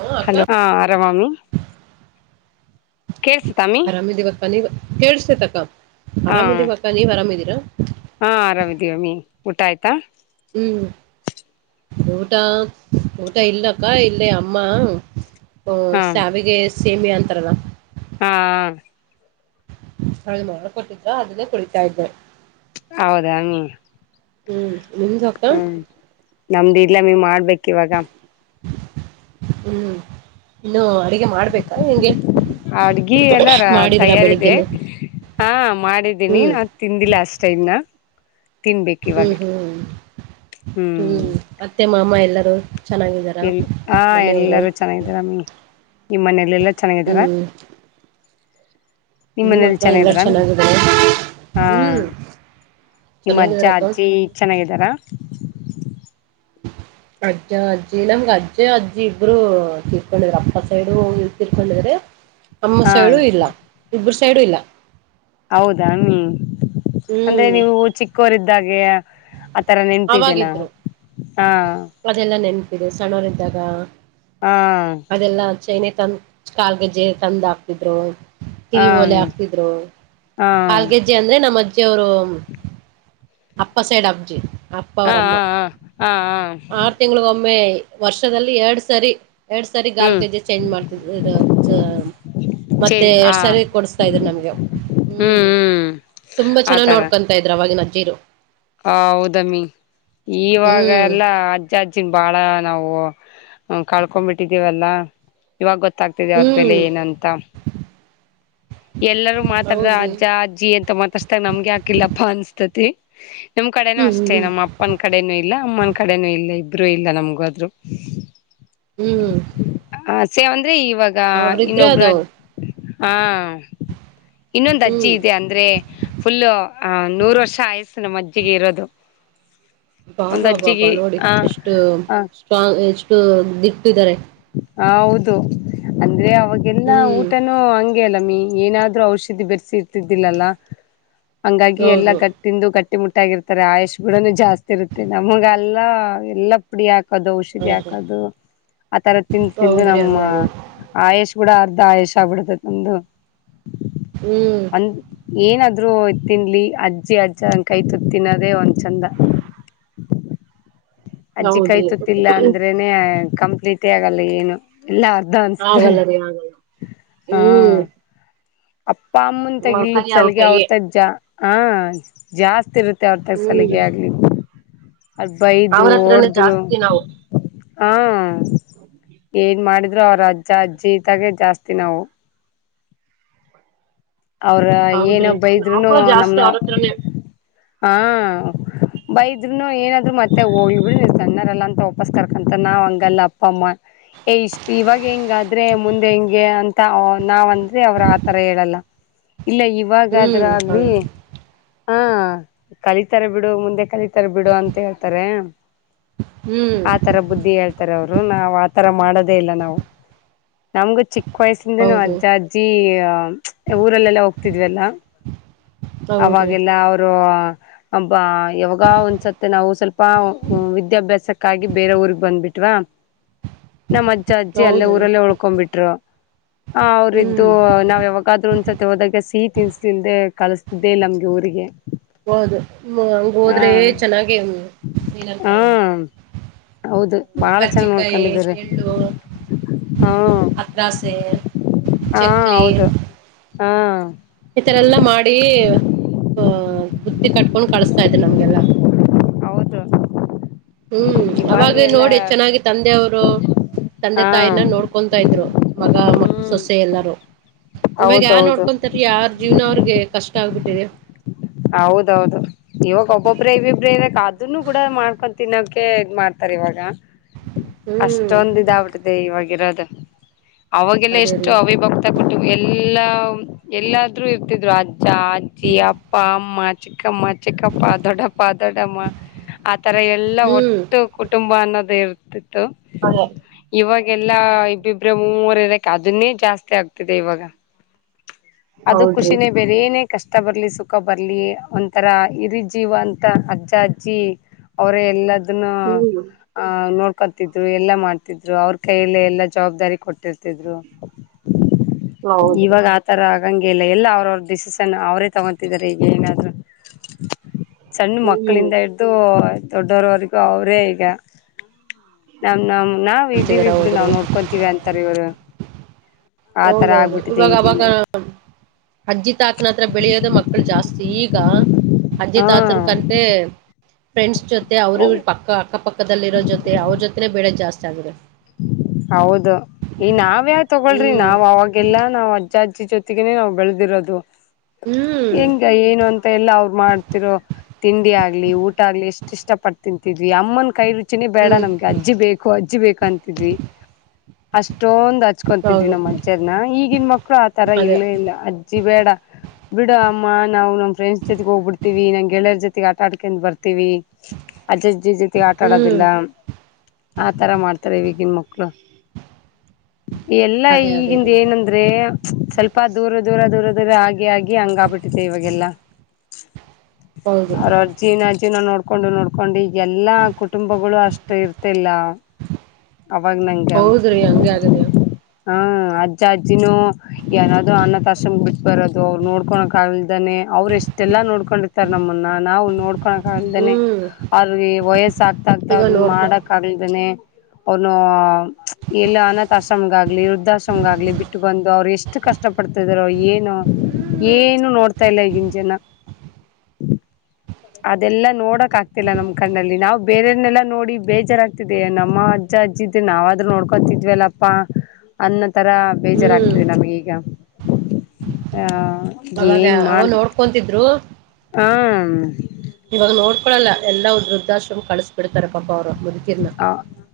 ಹಾ ಅಕ್ಕ ಹಲೋ ಹಾ ಆರಾಮ ಅಮ್ಮಿ ಕೇಳ್ಸತಾಮಿ ಆರಾಮಿದೀವಕ್ಕ ನೀವ ಕೇಳಸತೈತಕ್ಕ ಹಾ ಆರಾಮಿದೀವಕ್ಕ ನೀವ್ ಅರಾಮಿದೀರಾ ಹಾ ಆರಾಮಿದೀವಮ್ಮಿ ಊಟ ಆಯ್ತಾ ಹ್ಮ್ ಊಟಾ ಊಟ ಇಲ್ಲಕ್ಕಾ ಇಲ್ಲೆ ಅಮ್ಮ ಓ ಹಾ ಸಾವಿಗೆ ಸೇಮಿ ಅಂತಾರಲ್ಲ. ಹಾ [unintelligible] ಅದನ್ನೇ ಕುಳಿತಾ ಅಯ್ತೆ. ಹೌದಾಮಿ. ಹ್ಮ್ ನಿಂಜಾ. ಹ್ಮ್ ನಮ್ದು ಇಲ್ಲ ಮಿ ಮಾಡ್ಬೇಕು ಇವಾಗ. ಹ್ಮ್ ಇನ್ನು ಅಡಗೆ ಮಾಡ್ಬೇಕಾ ಹೆಂಗೆ ಅಡ್ಗಿ ಎಲ್ಲಾರ ಮಾಡಿದೀರಾ ತಯಾರಿದೆ ಬೆಳಿಗ್ಗೆನೆ. ಹಾ ಮಾಡಿದ್ದೀನಿ ಹ್ಮ್ ನಾ ತಿಂದಿಲ್ಲ ಅಷ್ಟ ಇನ್ನ. ತಿನ್ಬೇಕು ಇವಾಗ ಹ್ಮ್ ಹ್ಮ್. ಮತ್ತೆ ಮಾಮ ಎಲ್ಲರೂ ಚೆನ್ನಾಗಿದಾರ ಮನೆಯವರು. ಚೆನ್ನಾಗಿದ್ದಾರ ಮ ನಿಮ್ಮ್ ಮನೇಲ್ಲ ಎಲ್ಲ ಚೆನ್ನಾಗಿದಾರ. ಹ್ಮ್ ನಿಮ್ಮ ಹ್ಮ್ ಮನೇಲಿ ಅಕ್ಕ ಎಲ್ಲಾರು ಚೆನ್ನಿದ್ರಾಮಿ ಚೆನ್ನಾಗಿದ್ದಾರೆ ಹಾಂ. ಹ್ಮ್ ನಿಮ್ಮ ಅಜ್ಜ ಚೆನ್ನಾಗಿದಾರಕ್ಕ ಅಜ್ಜಿ ಚೆನ್ನಾಗಿದ್ದಾರಾ. [inaudible] ಅಜ್ಜ ಅಜ್ಜಿ ನಮ್ಗೆ ಅಜ್ಜ ಅಜ್ಜಿ ಇಬ್ಬರು ತಿರ್ಕೊಂಡಿದ್ರ ಅಪ್ಪ ಸೈಡು ತೀರ್ಕೊಂಡಿದಾರೆ ಅಮ್ಮ ಹಾ ಸೈಡು ಇಲ್ಲ ಇಬ್ಬರು ಸೈಡು ಇಲ್ಲ. ಹೌದಾಮಿ ಅಂದ್ರೆ ಹ್ಮ್ ನೀವು ಚಿಕ್ಕೋರಿದ್ದಾಗೆ ಆಥರ ನೆನಪಿದ್ದೇ ನ ಹಾ. ಅದೆಲ್ಲ ನೆನಪಿದೆ ಸಣ್ಣವರ್ದಾಗ. ಹ್ಮ ಅದೆಲ್ಲಾ ಚೈನೆ ತಂದ ಕಾಲ್ಗೆಜ್ಜೆ ತಂದ ಹಾಕ್ತಿದ್ರು. ಹಾ ಕಿವಿ ಒಲೆ ಆಗ್ತಿದ್ರು ಹಾ ಕಲ್ಗೆ ಅಜ್ಜಿ ಅಂದ್ರೆ ನಮ್ಮ ಅಜ್ಜಿ ಅವರು ಅಪ್ಪ ಸೈಡ್ ಅಬ್ಜಿ. ಅಪ್ಪ ಹಾ ಅವ್ರಮ್ಮ ಹಾ ಹ ಹಾ ಹಾ. ಆರು ತಿಂಳಗ ಒಮ್ಮೆ ವರ್ಷದಲ್ಲಿ ಎರಡ್ ಸರಿ. ಎರಡ್ ಸಾರಿ ಗಾಲ್ ಹ್ಮ್ ಗಜೆ ಚೇಂಜ್ ಮಾಡ್ತದ್ರ ಅಜ್ಜಾ. ಚೇ ಮತ್ತೆ ಆ ಎರಡ್ ಸಾರಿ ಕೊಡಸ್ತಾ ಇದ್ರರು ನಮ್ಗೆ ಹ್ಮ್. ಹ್ಮ್ ಆತರ. ತ್ತ ಇದ್ರ ಅವಾಗಿನ್ ನಜ್ಜೀರು. ಹ ಹೌದಮ್ಮಿ ಇವಾಗ ಹ್ಮ್ ಎಲ್ಲ ಹ ಚಾರ್ಜಿನ್ ಬಾಳ ನಾವು ಕಳ್ಕೊಂಡಬಿಟ್ಟಿದ್ದೀವಲ್ಲಾ. ಇವಾಗ ಗೊತ್ತಾಗ್ತಿದೆ ಅವ್ರ ಹ್ಮ್ ಬೆಲೆ ಏನು ಅಂತ. ಎಲ್ಲರೂ ಮಾತಾಡ್ದ ಹೌದ್ರಿ ಅಜ್ಜ ಅಜ್ಜಿ ಎಂತ ಮಾತಾಸ್ತಾಗ ನಮ್ಗೆ ಹಾಕಿಲ್ಲಪ್ಪಾ ಅನ್ಸ್ತತಿ. ನಮ್ ಕಡೆನೂ ಹ್ಮ್ ಅಷ್ಟೇ ಹ್ಮ್ ನಮ್ಮ ಹ್ಮ್ ಅಪ್ಪನ ಕಡೆನೂ ಇಲ್ಲ ಅಮ್ಮನ ಕಡೆನೂ ಇಲ್ಲ ಇಬ್ರುೂ ಇಲ್ಲ ನಮ್ಗದ್ರು. ಹ್ಮ್ ಹ್ಮ್. ಹ ಸೇವ್ ಅಂದ್ರೆ ಇವಾಗ ಅವ್ರಿದ್ರೆ ಇನ್ನೊಬರ ಅದು ಹಾ ಇನ್ನೊಂದು ಅಜ್ಜಿ ಹ್ಮ್ ಇದೆ ಅಂದ್ರೆ ಫುಲ್ಲ ಅ ನೂರು ವರ್ಷ ಆಯಸ್ಸು ನಮ್ಮ್ ಅಜ್ಜಿಗೆ ಇರೋದು. ಒಂದ್ ಬಾಬಾ ಬಾಬಾ ಅಜ್ಜಿಗೆ ನೋಡಿ ಆ ಎಷ್ಟು ಹ ಸ್ಟ್ರಾಂಗ್ ಎಷ್ಟು ದಿಟ್ಟಿದ್ದಾರೆ. ಹ ಹೌದು ಅಂದ್ರೆ ಅವಾಗೆಲ್ಲಾ ಹ್ಮ್ ಊಟನ ಹಂಗೆ ಅಲ್ಲ ಮೀ ಏನಾದ್ರು ಔಷಧಿ ಬೆರೆಸಿ ಇರ್ತಿದ್ದಿಲ್ಲಲ್ಲ ಹಂಗಾಗಿ ಎಲ್ಲಾ ಹೌದು ಗಟ್ ತಿಂದು ಕಟ್ಟಿ ಮುಟ್ಟಾಗಿರ್ತಾರೆ ಆಯುಷ್ ಕುಡನು ಜಾಸ್ತಿ ಇರುತ್ತೆ ನಮಗೆಲ್ಲ ಎಲ್ಲ ಪ ಪಡಿ ಹಾಕದು ಔಷಧಿ ಹೌದು ಹಾಕದು ಆತರ ತಿಂದು ತಿಂದು ಹೌದ್ರಿ ನಮ್ಮ ಹಂಗಾಗ ಆಯುಷ್ ಕೂಡ ಅರ್ಧ ಆಯುಷ ಆಗ್ಬಿಡತ ನಮ್ದು. ಹ್ಮ್ ಒಂದ್ ಅಂದ ಏನಾದ್ರೂ ತಿನ್ಲಿ ಅಜ್ಜಿ ಅಜ್ಜಂದ ಕೈ ತುತ್ತ ತಿನ್ನೋದೇ ಒಂದ್ ಚಂದ. ಅಜ್ಜಿ ಕೈ ಹೌದ್ರಿ ತುತ್ತ ಇಲ್ಲಾ ಅಂದ್ರೇನೆ ಕಂಪ್ಲೀಟೇ ಆಗಲ್ಲ ಏನು. ಎಲ್ಲಾ ಅರ್ಧ ಅನ್ಸತೆ ಆಗಲ್ಲ ರೀ ಆಗಲ್ಲ ಹಾ ಹ್ಮ್ ಅಪ್ಪ ಅಮ್ಮನ್ ಕೈ ತಗಿಲ್ಲದ್ ಅವ್ರ ಸಲಗೆ ಕೈಯೇ ಅವ್ರತ ಜಾ ಹ ಜಾಸ್ತಿ ಇರುತ್ತೆ. ಅವ್ರತ ಹ್ಮ್ ಸಲಿಗೆ ಆಗ್ಲಿ ಅವ್ರ್ ಅವ್ರ ಬೈದ್ರು ಹತ್ರನೇ ಹೊಡದ್ರು ಜಾಸ್ತಿ ನಾವು ಹಾ ಏನ್ ಮಾಡಿದ್ರು ಅವ್ರ ಅಜ್ಜ ಅಜ್ಜಿ ಇದ್ದಾಗೆ ಜಾಸ್ತಿ ನಾವು. ಅವ್ರ ಏನ ಹೌದ್ರಿ ಬೈದ್ರುನು ನಾವು ಜಾಸ್ತಿ ನಮ್ನ ಅವ್ರ ಹತ್ರನೇ ಹಾ ಬೈದ್ರುನು ಏನಾದ್ರು ಮತ್ತೆ ಹೋಗ್ಲಿ ಬಿಡ್ ಸಣ್ಣರಲ್ಲ ಅಂತ ಒ ವಾಪ್ಪಸ್ ಕರ್ಕಂತರ ನಾವ್ ಹಂಗಲ್ಲ ಅಪ್ಪ ಅಮ್ಮ ಏ ಇಷ್ಟ ಇವಾಗೆ ಹಿಂಗಾದ್ರೆ ಮುಂದೆ ಹೆಂಗೆ ಅಂತ ನಾವ್ ಅಂದ್ರೆ ಅವರ ಆತರ ಹೇಳಲ್ಲ. ಇಲ್ಲ ಇವಾಗಾದ್ರ ಹ್ಮ್ ಆಗ್ಲಿ ಹೌದು ಹಾ ಕಲಿತಾರೆ ಬಿಡು ಮುಂದೆ ಕಲಿತಾರೆ ಬಿಡು ಅಂತ ಹೇಳ್ತಾರೆ. ಹ್ಮ್ ಆ ತರ ಬುದ್ಧಿ ಹೇಳ್ತಾರೆ ಅವರು ನಾವ್ ಆತರ ಮಾಡೋದೇ ಇಲ್ಲ ನಾವು ನಮಗು ಚಿಕ್ಕ ಚಿಕ್ಕ ವಯಸಿಂದನೂ ಹೌದ್ರಿ ಅಜ್ಜ ಅಜ್ಜಿ ಊರಲ್ಲೆಲ್ಲ ಹೋಗ್ತಿದ್ವಲ್ಲ ಹೌದ್ರಿ ಅವಾಗೆಲ್ಲಾ ಅವರು ಹಬ್ಬಾ ಯಾವಾಗ ಒಂದ್ಸತಿ ನಾವು ಸ್ವಲ್ಪ ವಿದ್ಯಾಭ್ಯಾಸಕ್ಕಾಗಿ ಬೇರೆ ಊರಿಗ್ ಬಂದ್ಬಿಟ್ಟ ವಾ ನಮ್ಮ್ ಅಜ್ಜ ಅಜ್ಜಿ ಅಲ್ಲೇ ಹೌದ್ರಿ ಊರಲ್ಲೇ ಉಳ್ಕೊಂಡ್ ಬಿಟ್ರು ಆ ಅವ್ರಿದ್ದು ಹ್ಮ್ ನಾವ್ ಯಾವಾಗ ಗಾದ್ರೂ ಒಂದ್ಸತಿ ಹೋದಾಗ ಸಿಹಿ ತಿನ್ಸ ತಿಂದೆ ಕಳಿಸ್ತಿದ್ದೆ ಇಲ್ಲ ನಮ್ಗೆ ಊರಿಗೆ. ಹೌದು ಹಂಗ ಹಾ ಹೋದ್ರೆ ಚೆನ್ನಾಗೆ ಹಾ ಏನಂತಾರೆ ಹೌದು ಬಾಳ ಚೆನ್ನಾಗ್ ಕರ್ಚಿಕಾಯಿ ನೋಡ್ಕೊಂಡಿದ್ದಾರೆ ಎಳ್ಳು ಹಾ ಅತ್ರಾಸೆ ಹಾ ಚಕ್ಲಿ ಹೌದು ಹಾ. ಈತರ ಎಲ್ಲ ಮಾಡಿ ಹ ಬುತ್ತಿ ಕಟ್ಕೊಂಡ್ ಕಳಸ್ತಾ ಇದ್ರು ನಮ್ಗೆಲ್ಲ. ಹೌದು ಹ್ಮ್ ಇವಾಗ ಅವಾಗ ನೋಡಿ ಎಲ್ಲ ಚೆನ್ನಾಗಿ ತಂದೆಯವರು ತಂದೆ ಹಾ ತಾಯಿನ ನೋಡ್ ಕೊಂತಾ ಇದ್ರು ಮಗ ಮ ಸೊಸೆ ಎಲ್ಲಾರೂ ಇವಾಗ ಯಾರ್ ಹೌದೌದು ನೋಡ್ಕೊಂತಾರಿ ಯಾರ ಜೀವನ ಅವ್ರಿಗೆ ಕಷ್ಟ ಆಗ್ಬಿಟ್ಟಿದೆ. ಹೌದೌದು ಇವಾಗ ಒಬ್ಬೊಬ್ರ ಇಬ್ಬಿಬ್ಬ್ರೆ ಇರಕ್ ಅದನ್ನು ಕೂಡ ಮಾಡ್ಕೊ ತಿನ್ನೋಕೆ ಇದ ಮಾಡ್ತಾರ ಇವಾಗ. ಹ್ಮ್ ಅಷ್ಟೊಂದ ಇದ ಆಗ್ಬಿಟ್ಟಿದೆ ಇವಾಗಿರೋದ ಅವಾಗೆಲ್ಲ ಅದೇ ಎಷ್ಟು ರೀ ಅವಿ ಬ ಕೂಟು ಎಲ್ಲ ಎಲ್ಲಾದ್ರೂ ಇರ್ತಿದ್ರು ಅಜ್ಜ ಅಜ್ಜಿ ಅಪ್ಪ ಅಮ್ಮ ಚಿಕ್ಕಮ್ಮ ಚಿಕ್ಕಪ್ಪ ದೊಡ್ಡಪ್ಪ ದೊಡ್ಡಮ್ಮ ಆತರ ಎಲ್ಲಾ ಹ್ಮ್ ಒಟ್ಟು ಕುಟ್ ಬಾ ಅನ್ನೋದ ಇರ್ತಿತ್ತು. ಹಾಗೆ ಇವಾಗೆಲ್ಲ ಇಬ್ಬಿಬ್ರ ಮೂವರಿರಕ್ಕೆ ಅದನ್ನೇ ಜಾಸ್ತಿ ಆಗ್ತಿದೆ ಇವಾಗ. [unintelligible] ಅದು ಖುಷಿನೇ ಬೇರೇ ಏನೇ ಕಷ್ಟ ಬರ್ಲಿ ಸುಕ್ ಬರ್ಲಿ ಒಂತರ ಹಿರಿ ಜೀವ ಅಂತ ಅಜ್ಜ ಅಜ್ಜಿ ಅವರೆ ಎಲ್ಲ ನ್ನ ಹ್ಮ್ ಆ ನೋಡ್ಕೊತಿದ್ದೂ ಎಲ್ಲಾ ಮಾಡ್ತಿದ್ದು ಅವ್ರ ಕೈಯಲ್ಲೆ ಎಲ್ಲಾ ಜವಾಬ್ದಾರಿ ಕೊಟ್ತೀರ್ತಿದ್ದು. ಹೌದ್ರಿ ಇವಾಗ ಆತರ ಆಗಂಗೆ ಇಲ್ಲ ಎಲ್ಲಾ ಅವ್ರವ್ರ ಡಿಸಿಷನ್ ಅವ್ರೇ ತಗೊ ದಾರೆ ಈಗೇನಾದ್ರೂ ಸಣ್ಣ ಹ್ಮ್ ಮಕ್ಕಳಿಂದ ದು ದೊಡ್ಡೋರವರೆಗೂ ಅವರೇ ಈಗ. ನಮ್ ನಮ್ ನಾವ್ ಇದೀವಿ ಮಾಡ್ತಿದಾರ ಬಿಡು ಹೋದ್ರು ನಾವ್ ನೋಡ್ಕೊತಿವಿ ಅಂತಾರ ಇವಾಗ. ಹೌದೌದು ಇವಾಗ ಅವಾಗಾ ಅಜ್ಜಿ ತಾತನ ಹತ್ರ ಬೆಳೆಯೋದ ಮಕ್ಕಳು ಜಾಸ್ತಿ ಈಗ ಅಜ್ಜಿ ತಾತನ್ ಕಂಡ್ರೆ ಫ್ರೆಂಡ್ಸ್ ಜೊತೆ ಅವ್ರ ಇವ್ರ ಹಾ ಪಕ್ಕ ಅಕ್ಕಪಕ್ಕದಲ್ಲಿರೋ ಜೊತೆ ಅವ್ರ ಜೊತೆನೇ ಬೆಳೆದ ಜಾಸ್ತಿ ಆಗಿದೆ. ಹೌದು ಈ ನಾವ್ಯಾ ತಗೊಳ್ರಿ ಹ್ಮ್ ನಾವ ಅವಾಗೆಲ್ಲಾ ನಾವ್ ಅಜ್ಜ ಅಜ್ಜಿ ಜೊತೆಗೆನೆ ನಾವ್ ಬೆಳ್ದೀರೋದೂ. ಹ್ಮ್ ಹೆಂಗ ಏನು ಅಂತ ಎಲ್ಲ ಅವ್ರ ಮಾಡ್ತಿರೋ ತಿಂಡಿ ಆಗ್ಲಿ ಊಟ ಆಗ್ಲಿ ಎಷ್ಟ ಇಷ್ಟ ಪಟ್ಟ ತಿಂತಿದ್ವಿ ಅಮ್ಮನ್ ಕೈ ರು ಚಿ ಬೇಡ ಹ್ಮ್ ನಮ್ಗ ಅಜ್ಜಿ ಬೇಕು ಅಜ್ಜಿ ಬೇಕು ಅಂತ ಅಷ್ಟೊಂದ ಹಚ್ಕೊತಿದ್ವಿ ಹೌದು ನಮ್ಮ್ ಅಜ್ಜರ್ನ ಈಗಿನ ಮಕ್ಕಳು ಆ ತರ ಅದೇ ಇಲ್ವೆ ಇಲ್ಲ ಇಲ್ಲ ಅಜ್ಜಿ ಬೇಡ ಬಿಡ ಅಮ್ಮ ನಾವು ನಮ್ ಫ್ರೆಂಡ್ಸ್ ಜೊತೆಗ ಹೋಗ್ಬಿಡ್ತೀವಿ ನಂಗ ಗೆಳೆಯರ್ ಜೊತ ಜೊ ಆಟಾಡ್ಕೊಂಡ್ ಬರ್ತೀವಿ ಅಜ್ಜಜ್ಜಿ ಜೊತೆಗ ಆಟಾಡೋದಿಲ್ಲ. ಹ್ಮ್ ಆತರ ಮಾಡ್ತಾರೆ ಈಗಿನ ಮಕ್ಳು ಎಲ್ಲಾ ಅದೇ ಅದೇ ಈಗಿಂದ ರೀ ಏನಂದ ದ್ರೆ ಸ್ವಲ್ಪ ದೂರ ದೂರ ದೂರ ದೂರ ಆಗಿ ಆಗಿ ಹಂಗ ಆಬಿಟ್ಟಿದೆ ಇವಾಗೆಲ್ಲ. [unintelligible] ಹೌದು ಅವ್ರ ಜೀನಾ ಜೀವನಾ ನೋಡಕೊಂಡು ನೋಡ್ಕೊಂಡಿ ಎಲ್ಲಾ ಕುಟುಂಬಗಳು ಅಷ್ಟು ಇರ್ತಿಲ್ಲ. [unintelligible] ಅವಾಗ ನಂಗೆ ಹೌದ್ರಿ ಹಂಗೆ ಆಗದೆ ಹಾ ಅಜ್ಜ ಅಜ್ಜಿನೂ ಯಾನಾದ್ರೂ ಅನಾಥ ಆಶ್ರಮ ಬಿಟ್ ಬರದು ಅವ್ರು ನೋಡ್ಕೋಳಕ್ ಆಗಲ್ದೇನೇ ಅವ್ರು ಎಷ್ಟೆಲ್ಲಾ ನೋಡ್ಕೊಂಡಿರ್ತ ತಾರ ನಮ್ಮನ್ನ ನಾವು ನೋಡ್ಕೋಲಕ್ ಆಗಲ್ದೆನೇ ಹ್ಮ್ ಅವ್ರಿಗೆ ವಯಸ್ಸ ಆಗ್ತ ಆಗ್ತ ಇವ ಅವ್ರನ್ನ ನೋಡ್ಕೊ ಮಾಡಕ್ ಆಗಲ್ದೆನೇ ಅವನು ಎಲ್ಲ ಅನಾಥ ಆಶ್ರಮಗಾಗ್ಲಿ ವೃದ್ಧಾಶ್ರಮಗಾಗ್ಲಿ ಬಿಟ್ಟ ಬಿಟ್ಟ ಬಂದು ಅವ್ರು ಎಷ್ಟು ಕಷ್ಟ ಪಡ್ತಿದಾರೋ ಏನೋ ಹ್ಮ್ ಏನು ನೋಡ್ತಾ ಇಲ್ಲ ಈಗಿನ ಜನ. ಅದೆಲ್ಲಾ ನೋಡಕ್ ಆಗ್ತಿಲ್ಲ ನಮ್ ಕಣ್ಣಲ್ಲಿ ನಾವು ಬೇರೆಯವನ್ನೆಲ್ಲಾ ನೋಡಿ ಬೇಜಾರಾಗ್ತಿದೆ ನಮ್ಮ ಅಜ್ಜ ಅಜ್ಜಿ ಇದ್ದ ನಾವಾದ್ರೂ ನೋಡ್ಕೊತಿದ್ವಲ್ಲಪ್ಪಾ ಅನ್ನ ತರ ಹ್ಮ್ ಬೇಜಾರಾಗ್ತಿದೇ ನಮ್ಗ ಈಗ. ಅವಾಗ ಏನ್ ಮಾಡ ಅವಾಗ ನೋಡ್ಕೊಂತಿದ್ರು ಹಂ ಇವಾಗ ನೋಡ್ಕೊಳಲ್ಲ ಎಲ್ಲಾ ವೃದ್ಧಾಶ್ರಮ ಕಳಸ್ ಬಿಡ್ತಾರೆ ಪಾಪ ಅವ್ರು. ಹ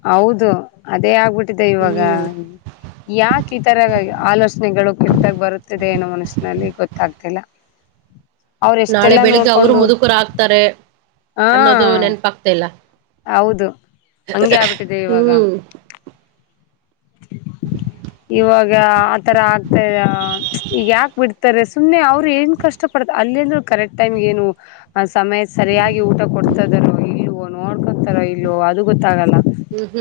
ಹೌದು ಅದೇ ಆಗ್ಬಿಟ್ಟಿದೆ ಇವಾಗಾ ಹ್ಮ್ ಯಾಕೆ ಈ ತರ ಎಲ್ಲಾ ಆಲೋಚನೆಗಳು ಕೆಟ್ಟದಾಗ್ ಬರುತ್ತಿದೆ ಏನೋ ಮನಸ್ನಲ್ಲಿ ಗೊತ್ತಾಗ್ತಿಲ್ಲ. [unintelligible] ಅವ್ರ ನಾಳೆ ಎಷ್ಟೆಲ್ಲಾ ಬೆಳಿಗ್ಗೆ ಅವರು ನೋಡ್ಕೊಂಡು ಮುದುಕರ ಆಗ್ತಾರೆ ಹಾ ಅನ್ನೋದು ನೆನಪಾಗ್ತಾ ಇಲ್ಲ. ಹೌದು ಹಂಗೆ ಆಗ್ಬಿಟ್ಟಿದೆ ಇವಾಗ. ಹ್ಮ್ ಇವಾಗ ಆತರ ಆಗ್ತ ಈಗ ಯಾಕ ಬಿಡ್ತಾರೆ ಸುಮ್ಮನೆ ಅವರು ಏನ್ ಕಷ್ಟ ಕಷ್ಟ ಪಾಡ್ ಅಲ್ಲಿನೂ ಕರೆಕ್ಟ ಟೈಮ್ಗ ಏನು ಸಮಯಕ್ ಸರಿಯಾಗಿ ಊಟ ಕೊಡ್ತದಾರೋ ಇಲ್ಲವೋ ನೋಡ್ಕೊತಾರೋ ಇಲ್ಲವೋ ಅದು ಗೊತ್ತಾಗಲ್ಲ. ಉಹು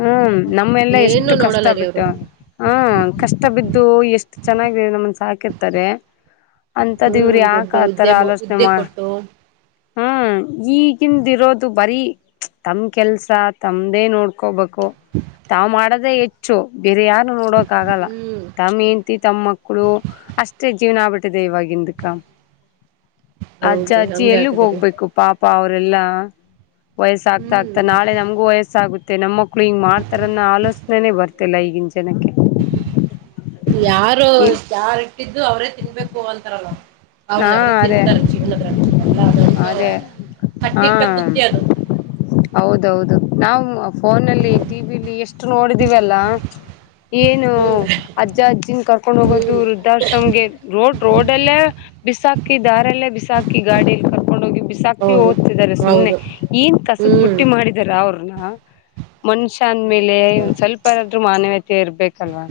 ಹ್ಮ್ ನಮ್ಮೆಲ್ಲ ಎಷ್ಟು ಕಷ್ಟ ನೋಡಲ್ಲ ರೀ ಬಿಟ್ಟು ಅವರು ಹ್ಮ್ ಕಷ್ಟ ಬಿದ್ದು ಎಷ್ಟ ಚೆನ್ನಾಗ್ ನಮ್ಮನ್ ಸಾಕಿರ್ತಾರೆ. ಅಂತದ್ ಇವ್ರ ಹ್ಮ್ ಯಾಕ ದೊಡ್ಡ ಆತರ ಹುದ್ದೆ ಆಲೋಚನೆ ಹುದ್ದೆ ಮಾಡ ಕೊಟ್ಟು ಹ್ಮ್ ಈಗಿಂದ ಇರೋದು ಬರೀ ತಮ ಕೆಲ್ಸ ತಮ್ದೇ ನೋಡ್ಕೋಬೇಕು ತಾವ್ ಮಾಡದೇ ಹೆಚ್ಚು ಬೇರೆ ಯಾರ್ನು ನೋಡೋಕ ಆಗಲ್ಲ ಹ್ಮ್ ತಮ್ಮ ತಿ ತಮ್ಮ ಮಕ್ಕಳು ಅಷ್ಟೇ ಜೀವನ ಆಗ್ಬಿಟ್ಟಿದೆ ಇವಾಗಿಂದಕ ಅಜ್ಜ ಹೌದ್ರಿ ಅಜ್ಜಿ ಹಂಗ ಎಲ್ಲಿಗ್ ಹಾಕಿದ್ರಿ ಹೋಗ್ಬೇಕು ಪಾಪ ಪಾ ಅವ್ರೆಲ್ಲಾ ವಯಸ್ಸ ಆಗ್ತಾ ಹ್ಮ್ ಆಗ್ತಾ ನಾಳೆ ನಮಗೂ ವಯಸ್ ಸಾಗುತ್ತೆ ನಮ್ಮ ಮಕ್ಕಳು ಹಿಂಗೆ ಮಾಡ್ತಾರನ್ನೋ ಆಲೋಚನೆನೇ ಬರ್ತಿಲ್ಲ ಈಗಿನ ಜನಕ್ಕೆ. ಯಾರು ಇಲ್ ಯಾರ್ ಇಟ್ಟಿದ್ದು ಅವ್ರೇ ತಿನ್ಬೇಕು ಅಂತಾರಲ್ಲ. ಅವ್ರದ ಹಾ ಅವ್ರೆ ಅದೇ ತಿಂತಾರೆ ಜೀವನದ್ರಂಡ ಎಲ್ಲ ಅದೊರ್ದು ಅದೇ ಹಾ ಕಟ್ಟಿಟ್ಟ ಬುತ್ತಿ ಅದು. ಹೌದೌದು ನಾವು ಫೋನಲ್ಲಿ ಹ್ಮ್ ಟಿವಿಲ್ಲಿ ಎಷ್ಟ ನೋಡಿದೀವಲ್ಲ ಏನು ಹ್ಮ್ ಅಜ್ಜ ಅಜ್ಜಿನ್ ಕರ್ಕೊಂಡ್ ಹೋಗೋದು ಹ್ಮ್ ವೃದ್ಧಾಶ್ರಮಗೆ ರೋಡ್ ರೋಡಲ್ಲೆ ಬಿಸಾಕಿ ದಾರಲ್ಲೇ ಬಿಸಾಕಿ ಗಾಡಿಯಲ್ಲಿ ಕರ್ಕೊಂಡ ಹೋಗಿ ಬಿ ಸಾಕಿ ಹೌದು ಓದ್ತಿದ್ದಾರೆ ಸುಮ್ಮ್ನೆ ಹೌದು ಏನ್ ಕಸದ ಹ್ಮ್ ಬುಟ್ಟಿ ಮಾಡಿದಾರ ಅವ್ರನ್ನ ಮನುಷ್ಯ ಅಂದ್ಮೇಲೆ ಏನಪ್ಪ ಓನ್ ಸ್ವಲ್ಪ ಆದ್ರೂ ಮಾನವಿಯತೆ ಇರ್ಬೇಕಲ್ವಾ?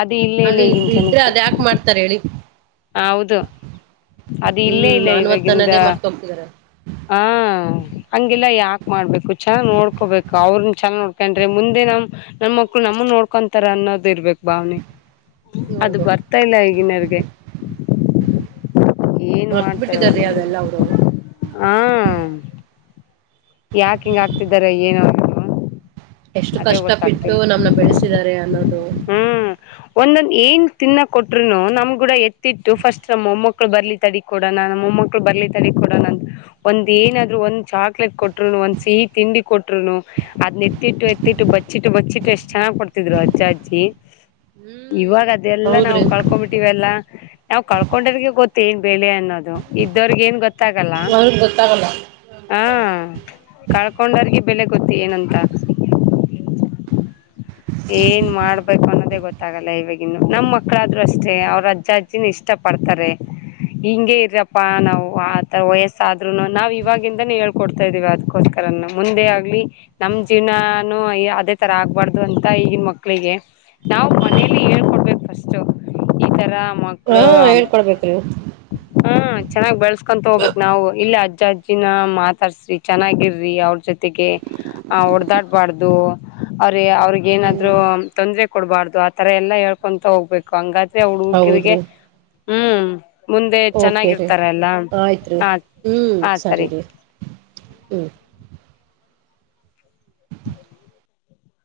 ಅದ ಇಲ್ಲೇ ಇಲ್ಲ ಅದು ಈಗಿನ ಇದ್ ಇದ್ರೆ ಜನಕ್ಕೆ. ಅದ ಯಾಕೆ ಮಾಡ್ತಾರೆ ಹೇಳಿ ಹೌದು ಅದು ಇಲ್ಲೇ ಹ್ಮ್ ಇಲ್ಲ ಮಾನವತ್ತ ಇವಾಗಿಂದ ಅನ್ನೋದೇ ಮರ್ತ ಹೋಗ್ತಿದಾರೆ ಹಾ ಹಂಗಿಲ್ಲ ಯಾಕ ಮಾಡ್ಬೇಕು ಚನ್ನ ನೋಡ್ಕೋಬೇಕು ಅವ್ರನ್ನ ಚನ್ನ ನೋಡ್ ಕಂಡ್ರೆ ಮುಂದೆ ನಮ್ ನಮ್ಮ ಮಕ್ಳು ನಮ್ಮನ್ ನೋಡ್ಕೊಂತಾರ ಅನ್ನೋದ ಇರ್ಬೇಕ್ ಭಾವನೆ ಅದು ಹೌದು ಬರ್ತಾ ಇಲ್ಲ ಈಗಿನರ್ಗೆ. ಏನ ಮರ್ತ್ ಮಾಡ್ತಾರೋ ಬಿಟ್ಟಿದಾರೀ ಏನು ಅದೆಲ್ಲ ಅವರು ಹಾ ಯಾಕ ಹಿಂಗ ಆಗ್ತಿದಾರೋ ಏನೋ ಹಾ ಎಷ್ಟು ಅದೇ ಕಷ್ಟಪಟ್ಟು ಗೊತ್ತಾಗ್ತಿಲ್ಲಾ ನಮ್ನ ಬೆಳೆಸಿದ್ದಾರೆ ಅನ್ನೋದು ಹ್ಮ್. ಒಂದೊಂದ ಏನ್ ತಿನ್ನಕ್ಕ ಕೊಟ್ರುನೂ ನಮ್ಗೂಡ ಎತ್ತಿಟ್ಟು ಫಸ್ಟ್ ನಮ್ಮ್ ಮೊಮ್ಮಕ್ಳು ಬರ್ಲಿ ತಡಿ ಕೊಡೋಣ ನಮ್ಮ್ ಮ್ಮೊಮ್ಮಕ್ಳು ಬರ್ಲಿ ತಡಿ ಕೊಡೋಣ ಒಂದ ಏನಾದ್ರು ಒಂದ್ ಚಾಕ್ಲೇಟ್ ಕೊಟ್ಟ ರೂನು ಒಂದ ಸಿಹ ತಿಂಡಿ ಕೊಟ್ರುನು ಅದ್ನ ಎತ್ತಿಟ್ಟ ಎತ್ತಿಟ್ಟು ಬಚ್ಚಿಟ್ಟ ಬಚ್ಚಿಟ್ಟ ಎಷ್ಟು ಚೆನ್ನಗ್ಗ್ ಕೊಡ್ತ ತಿದ್ರು ಅಜ್ಜ ಅಜ್ಜಿ ಹ್ಮ್ ಇವಾಗ ಅದೆಲ್ಲಾ ನಾವು ಹೌದ್ರಿ ಕಳ್ಕೊಂಡ್ಬಿಟ್ಟ ವಲ್ಲಾ ನಾವ ಕಳ್ಕೊಂಡರಿಗೆ ಗೊತ್ತ ಏನ್ ಬೆಳೆ ಅನ್ನೋದು ಇದ್ದವರ್ಗ ಏನ್ ಗೊತ್ತಾಗಲ್ಲ ಅವ್ರಿಗೆ ಗೊತ್ತಾಗಲ್ಲ ಹಾ. ಕಳ್ಕೊಂಡರ್ಗೆ ಬೆಲೆ ಗೊತ್ತಿ ಏನಂತ. ಏನ್ ಮಾಡ್ಬೇಕು ಅನ್ನೋದೇ ಗೊತ್ತ ಗೊತ್ತಾಗಲ್ಲ ಇವವಾಗಿನ್ನು ನಮ್ ಮಕ್ಕಳಾದ್ರು ಅಷ್ಟೇ ಅವ್ರ ಅಜ್ಜ ಅಜ್ಜಿನ ಇಷ್ಟ ಪಡ್ತಾರೆ. ಹಿಂಗಗೆ ಇರಪ್ಪಾ ನಾವು ಆತರ ವಯಸ್ಸಾದ್ರುನು ನಾವ ಇವಾಗಿಂದಾನೇ ಹೇಳ್ಕೊಡ್ತಾ ಇದೀವಿ ಅದ್ಕೊ ನೂ ಮುಂದೆ ಆಗ್ಲಿ ನಮ್ ಜೀವನಾನು ಅದೇ ತರ ಆಗ್ಬಾರ್ದು ಅಂತ ಈಗಿನ ಮಕ್ಕಳಿಗೆ ನಾವು ಮನೇಲಿ ಹೇಳ್ಕೊಡ್ಬೇಕು ಫಸ್ಟೂ ಈ ತರ ಮ ಹಾ ಕ್ಳು ಹೇಳ್ಕೊಡ್ಬೇಕ್ರಿ ಹ್ಮ ಚೆನ್ನಾಗ್ ಬೆಳಸ್ಕೊಂತ ಹೋಗ್ಬೇಕ್ ನಾವು ಇಲ್ಲ ಅಜ್ಜ ಅಜ್ಜಿನ ಮಾತಾಡ್ಸ್ರಿ ಚೆನ್ನಾಗಿರ್ರಿ ಅವ್ರ ಜೊತೆಗೆ ಆ ಹೊಡದಾಡ್ಬಾರ್ದು ಅವ್ರ ಅವ್ರ ಏನಾದ್ರು ಹ್ಮ್ ತೊಂದ್ರೆ ಕೊಡ್ಬಾರ್ದು ಆತರ ಎಲ್ಲ ಹೇಳ್ಕೊತ ಹೋಗ್ಬೇಕು ಹಂಗಾದ್ರೆ ಹುಡುಗ್ರಿಗೆ ಹೌದ್ರಿ ಹ್ಮ್ ಮುಂದೆ ಓಕೆ ರೀ ಚೆನ್ನಾಗಿರ್ತಾರೆ ಎಲ್ಲ ಹ ಹ ಸರಿ. ಹ್ಮ